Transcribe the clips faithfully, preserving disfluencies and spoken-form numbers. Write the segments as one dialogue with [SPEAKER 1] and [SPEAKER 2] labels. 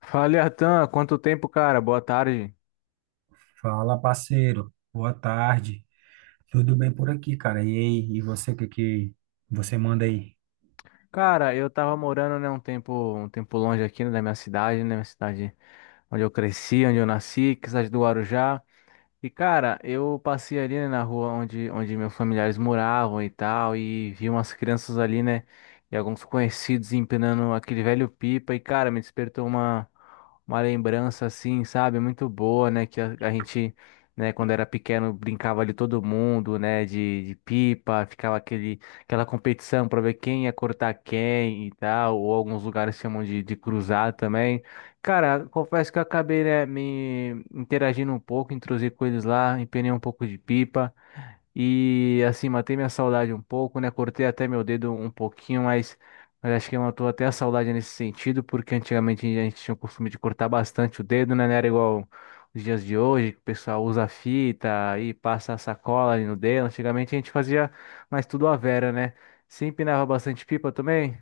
[SPEAKER 1] Fala, Atan, quanto tempo, cara? Boa tarde.
[SPEAKER 2] Fala, parceiro. Boa tarde. Tudo bem por aqui, cara? E aí, e você, o que que você manda aí?
[SPEAKER 1] Cara, eu tava morando, né, um tempo, um tempo longe aqui, né, da minha cidade, né, minha cidade onde eu cresci, onde eu nasci, que é a cidade do Guarujá. E cara, eu passei ali, né, na rua onde, onde meus familiares moravam e tal, e vi umas crianças ali, né, e alguns conhecidos empinando aquele velho pipa, e cara, me despertou uma, uma lembrança assim, sabe, muito boa, né, que a, a gente, né, quando era pequeno brincava ali todo mundo, né, de, de pipa, ficava aquele, aquela competição pra ver quem ia cortar quem e tal, ou alguns lugares chamam de, de cruzar também. Cara, confesso que eu acabei, né, me interagindo um pouco, intrusei com eles lá, empenei um pouco de pipa e assim matei minha saudade um pouco, né? Cortei até meu dedo um pouquinho, mas, mas acho que matou até a saudade nesse sentido, porque antigamente a gente tinha o costume de cortar bastante o dedo, né? Não era igual os dias de hoje, que o pessoal usa fita e passa a sacola ali no dedo. Antigamente a gente fazia mais tudo à vera, né? Você empinava bastante pipa também?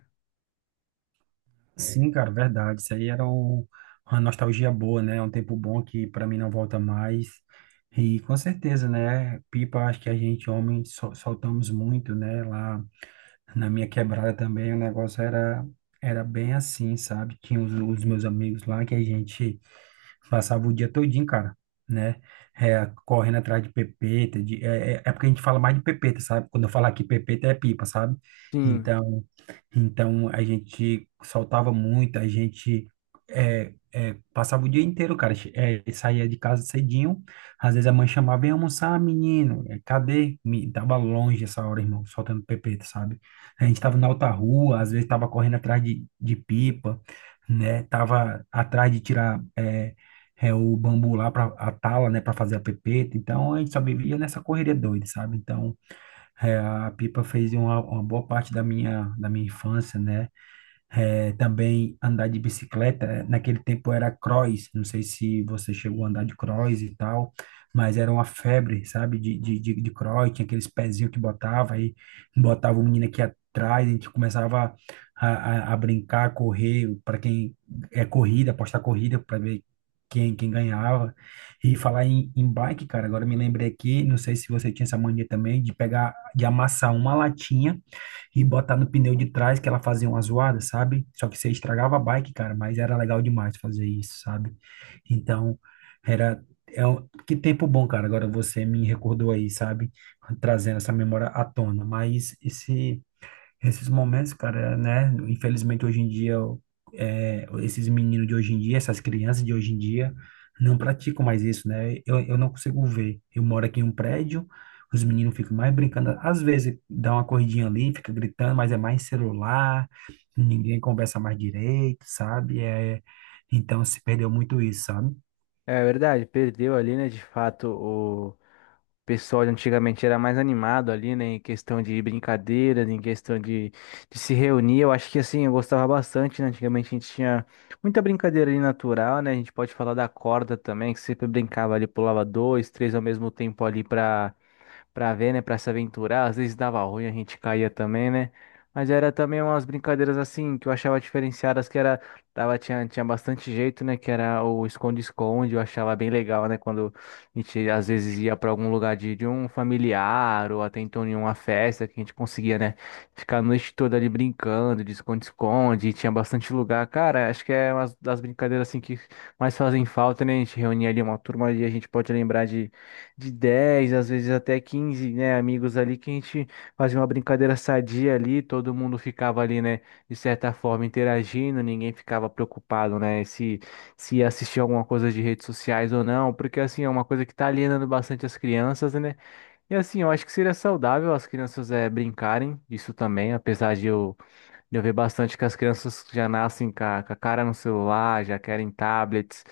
[SPEAKER 2] Sim, cara, verdade. Isso aí era um- uma nostalgia boa, né? É Um tempo bom que pra mim não volta mais. E com certeza, né? Pipa, acho que a gente, homem, sol- soltamos muito, né? Lá na minha quebrada também, o negócio era, era bem assim, sabe? Tinha os, os meus amigos lá que a gente. Passava o dia todinho, cara, né? É, correndo atrás de pepeta, de, é, é é porque a gente fala mais de pepeta, sabe? Quando eu falar aqui pepeta é pipa, sabe?
[SPEAKER 1] Sim,
[SPEAKER 2] Então, então a gente soltava muito, a gente é, é, passava o dia inteiro, cara. Che- É, saía de casa cedinho, às vezes a mãe chamava: vem almoçar, menino. É, cadê? Me, tava longe essa hora, irmão, soltando pepeta, sabe? A gente tava na outra rua, às vezes tava correndo atrás de, de pipa, né? Tava atrás de tirar é, é o bambu lá para a tala, né, para fazer a pepeta. Então a gente só vivia nessa correria doida, sabe? Então é, a pipa fez uma, uma boa parte da minha da minha infância, né? É, também andar de bicicleta, é, naquele tempo era cross. Não sei se você chegou a andar de cross e tal, mas era uma febre, sabe, de, de, de, de cross. Tinha aqueles pezinhos que botava, aí botava o menino aqui atrás, a gente começava a, a, a brincar, a correr, para quem é corrida, apostar corrida para ver quem, quem ganhava. E falar em, em bike, cara, agora me lembrei aqui, não sei se você tinha essa mania também, de pegar, de amassar uma latinha e botar no pneu de trás, que ela fazia uma zoada, sabe? Só que você estragava a bike, cara, mas era legal demais fazer isso, sabe? Então, era. É um, que tempo bom, cara. Agora você me recordou aí, sabe? Trazendo essa memória à tona. Mas esse esses momentos, cara, né? Infelizmente, hoje em dia, o- é, esses meninos de hoje em dia, essas crianças de hoje em dia, não praticam mais isso, né? Eu, eu não consigo ver. Eu moro aqui em um prédio, os meninos ficam mais brincando. Às vezes, dá uma corridinha ali, fica gritando, mas é mais celular, ninguém conversa mais direito, sabe? É, então, se perdeu muito isso, sabe?
[SPEAKER 1] é verdade, perdeu ali, né, de fato. O pessoal de antigamente era mais animado ali, né? Em questão de brincadeiras, em questão de, de se reunir. Eu acho que assim, eu gostava bastante, né? Antigamente a gente tinha muita brincadeira ali natural, né? A gente pode falar da corda também, que sempre brincava ali, pulava dois, três ao mesmo tempo ali pra para ver, né, para se aventurar. Às vezes dava ruim, a gente caía também, né? Mas era também umas brincadeiras assim que eu achava diferenciadas, que era tava tinha, tinha bastante jeito, né, que era o esconde-esconde, eu achava bem legal, né, quando a gente às vezes ia para algum lugar de, de um familiar ou até então em uma festa que a gente conseguia, né, ficar a noite toda ali brincando de esconde-esconde, e tinha bastante lugar. Cara, acho que é uma das brincadeiras assim que mais fazem falta, né? A gente reunia ali uma turma e a gente pode lembrar de de dez às vezes até quinze, né, amigos ali que a gente fazia uma brincadeira sadia ali, todo mundo ficava ali, né, de certa forma interagindo, ninguém ficava preocupado, né, se se ia assistir alguma coisa de redes sociais ou não, porque assim é uma coisa que tá alienando bastante as crianças, né? E assim, eu acho que seria saudável as crianças é, brincarem disso também, apesar de eu eu vejo bastante que as crianças já nascem com a, com a cara no celular, já querem tablets,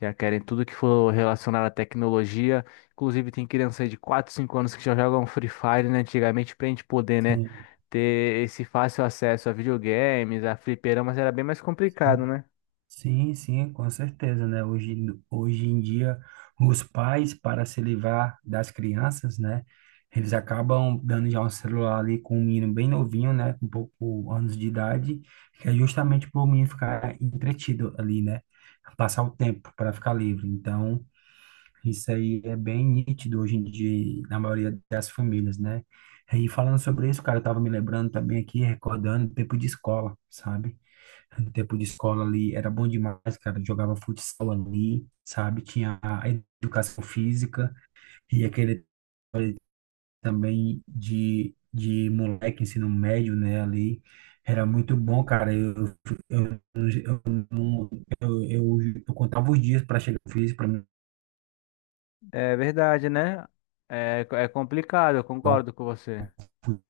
[SPEAKER 1] já querem tudo que for relacionado à tecnologia. Inclusive, tem criança aí de quatro, cinco anos que já jogam Free Fire, né? Antigamente, pra gente poder, né, ter esse fácil acesso a videogames, a fliperamas, era bem mais complicado,
[SPEAKER 2] Sim.
[SPEAKER 1] né?
[SPEAKER 2] Sim, sim, com certeza, né? Hoje, hoje em dia, os pais, para se livrar das crianças, né? Eles acabam dando já um celular ali com um menino bem novinho, né? Com pouco anos de idade, que é justamente para o menino ficar entretido ali, né? Passar o tempo para ficar livre. Então, isso aí é bem nítido hoje em dia na maioria das famílias, né? E falando sobre isso, cara, eu tava me lembrando também aqui, recordando o tempo de escola, sabe? No tempo de escola ali era bom demais, cara. Jogava futsal ali, sabe? Tinha a educação física e aquele também de, de moleque, ensino médio, né? Ali era muito bom, cara. Eu, eu, eu, não- eu, eu, eu contava os dias para chegar no físico, para
[SPEAKER 1] É verdade, né? É, é complicado, eu
[SPEAKER 2] jogar
[SPEAKER 1] concordo com você.
[SPEAKER 2] um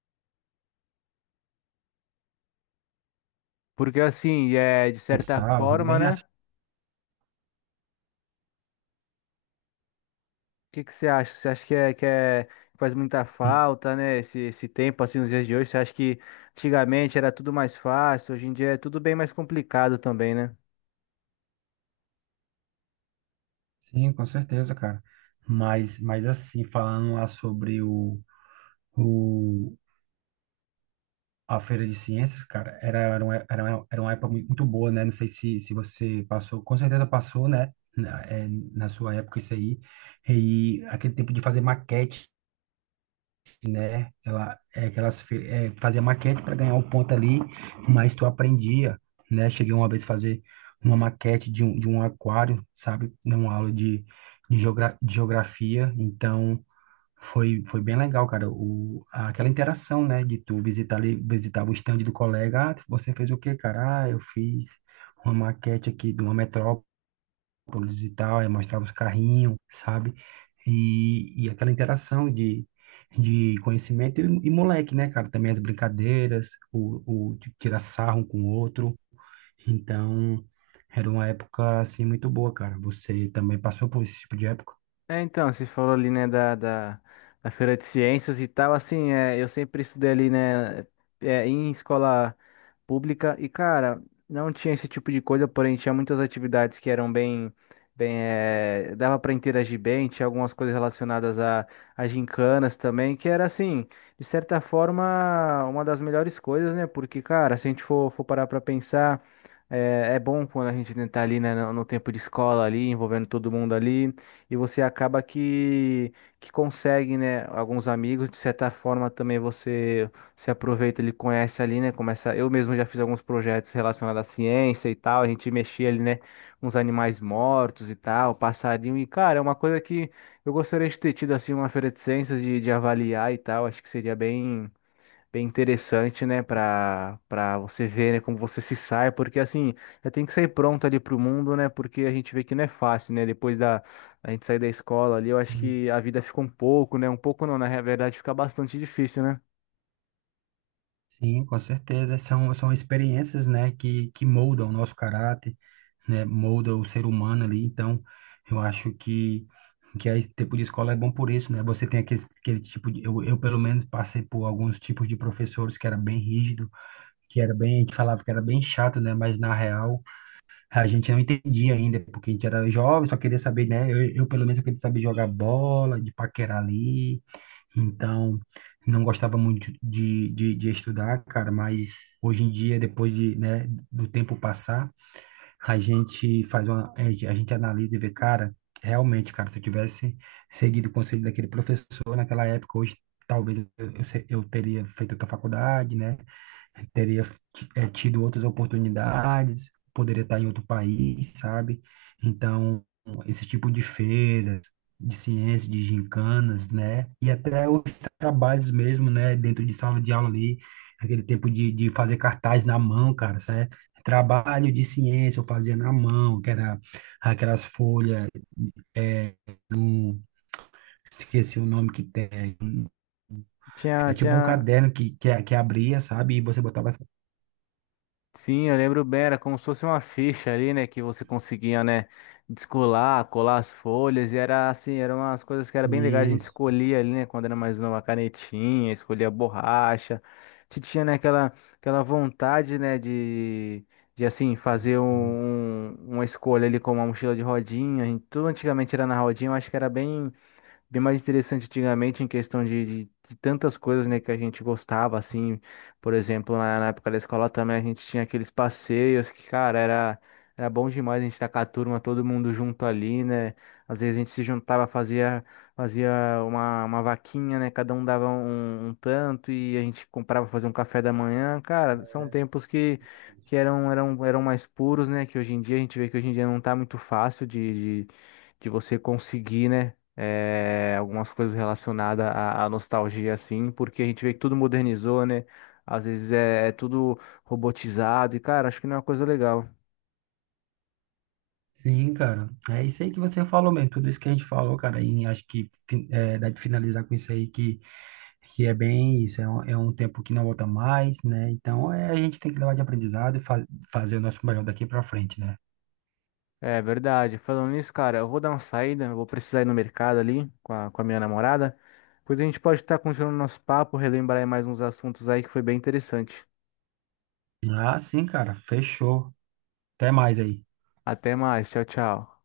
[SPEAKER 1] Porque assim, é, de certa
[SPEAKER 2] futsal,
[SPEAKER 1] forma,
[SPEAKER 2] bem assim.
[SPEAKER 1] né? O que que você acha? Você acha que é, que é- que faz muita
[SPEAKER 2] Sim,
[SPEAKER 1] falta, né? Esse, esse tempo, assim, nos dias de hoje. Você acha que antigamente era tudo mais fácil, hoje em dia é tudo bem mais complicado também, né?
[SPEAKER 2] sim, com certeza, cara. Mas, mas assim, falando lá sobre o, o, a feira de ciências, cara, era, era, uma, era, uma, era uma época mui- muito boa, né? Não sei se, se você passou, com certeza passou, né? Na, é, na sua época, isso aí. E aquele tempo de fazer maquete, né? Ela, é, aquelas, fe- é, Fazia maquete para ganhar um ponto ali, mas tu aprendia, né? Cheguei uma vez a fazer uma maquete de um, de um aquário, sabe? Numa aula de, de, geogra de geografia. Então, foi, foi bem legal, cara, o, aquela interação, né, de tu visitar ali, visitava o stand do colega: ah, você fez o quê, cara? Ah, eu fiz uma maquete aqui de uma metrópolis e tal, aí mostrava os carrinhos, sabe? E, e aquela interação de, de conhecimento e, e moleque, né, cara? Também as brincadeiras, o, o de tirar sarro um com o outro. Então, era uma época, assim, muito boa, cara. Você também passou por esse tipo de época?
[SPEAKER 1] É, então, você falou ali, né, da, da, da Feira de Ciências e tal, assim, é, eu sempre estudei ali, né, é, em escola pública e, cara, não tinha esse tipo de coisa, porém tinha muitas atividades que eram bem, bem, é, dava para interagir bem, tinha algumas coisas relacionadas a, a gincanas também, que era, assim, de certa forma, uma das melhores coisas, né, porque, cara, se a gente for, for parar pra pensar, é, é bom quando a gente tá ali, né, no, no tempo de escola ali, envolvendo todo mundo ali, e você acaba que, que consegue, né, alguns amigos, de certa forma também você se aproveita, ele conhece ali, né, começa, eu mesmo já fiz alguns projetos relacionados à ciência e tal, a gente mexia ali, né, uns animais mortos e tal, passarinho, e cara, é uma coisa que eu gostaria de ter tido, assim, uma feira de ciências, de, de avaliar e tal, acho que seria bem bem interessante, né, para para você ver, né, como você se sai, porque assim, já tem que sair pronto ali pro mundo, né? Porque a gente vê que não é fácil, né? Depois da a gente sair da escola ali, eu acho que a vida fica um pouco, né? Um pouco não, na verdade fica bastante difícil, né?
[SPEAKER 2] Sim, com certeza. São, são experiências, né, que, que moldam o nosso caráter, né, molda o ser humano ali. Então, eu acho que, que a tipo de escola é bom por isso, né? Você tem aquele, aquele tipo de... Eu, eu, pelo menos, passei por alguns tipos de professores que era bem rígido, que era bem... que falava que era bem chato, né? Mas, na real, a gente não entendia ainda, porque a gente era jovem, só queria saber, né? Eu, eu pelo menos, eu queria saber jogar bola, de paquerar ali. Então, não gostava muito de, de, de estudar, cara, mas hoje em dia, depois de, né, do tempo passar, a gente faz uma, a gente a gente analisa e vê, cara, realmente, cara, se eu tivesse seguido o conselho daquele professor naquela época, hoje talvez eu, eu, se- eu teria feito outra faculdade, né? Teria ti- eh, tido outras oportunidades, poderia estar em outro país, sabe? Então, esse tipo de feiras, de ciência, de gincanas, né? E até os trabalhos mesmo, né? Dentro de sala de aula ali, aquele tempo de, de fazer cartaz na mão, cara, sabe? Trabalho de ciência eu fazia na mão, que era aquelas folhas, eh, esqueci o nome que tem.
[SPEAKER 1] Tinha
[SPEAKER 2] Era tipo um
[SPEAKER 1] tinha
[SPEAKER 2] caderno que, que, que abria, sabe? E você botava essa-
[SPEAKER 1] Sim, eu lembro bem, era como se fosse uma ficha ali, né, que você conseguia, né, descolar, colar as folhas, e era assim, eram umas coisas que era bem legais, a gente
[SPEAKER 2] isso.
[SPEAKER 1] escolhia ali, né, quando era mais nova, a canetinha, escolhia a borracha, a gente tinha, né, aquela, aquela vontade, né, de, de assim, fazer um, um, uma escolha ali como uma mochila de rodinha, a gente- tudo antigamente era na rodinha, eu acho que era bem bem mais interessante antigamente em questão de, de, de tantas coisas, né, que a gente gostava, assim, por exemplo, na, na época da escola também a gente tinha aqueles passeios que, cara, era, era bom demais a gente estar com a turma, todo mundo junto ali, né, às vezes a gente se juntava, fazia, fazia uma, uma vaquinha, né, cada um dava um, um tanto e a gente comprava pra fazer um café da manhã, cara, são tempos que que eram, eram, eram mais puros, né? Que hoje em dia a gente vê que hoje em dia não tá muito fácil de, de, de você conseguir, né? Eh, algumas coisas relacionadas à, à nostalgia, assim, porque a gente vê que tudo modernizou, né? Às vezes é, é tudo robotizado e, cara, acho que não é uma coisa legal.
[SPEAKER 2] Sim, cara. É isso aí que você falou mesmo. Tudo isso que a gente falou, cara, e acho que fi- é, dá de finalizar com isso aí que, que é bem isso. É um, é um tempo que não volta mais, né? Então é, a gente tem que levar de aprendizado e fa fazer o nosso melhor daqui pra frente, né?
[SPEAKER 1] É verdade. Falando nisso, cara, eu vou dar uma saída, eu vou precisar ir no mercado ali com a, com a minha namorada. Depois a gente pode estar continuando nosso papo, relembrar aí mais uns assuntos aí que foi bem interessante.
[SPEAKER 2] Ah, sim, cara. Fechou. Até mais aí.
[SPEAKER 1] Até mais, tchau, tchau.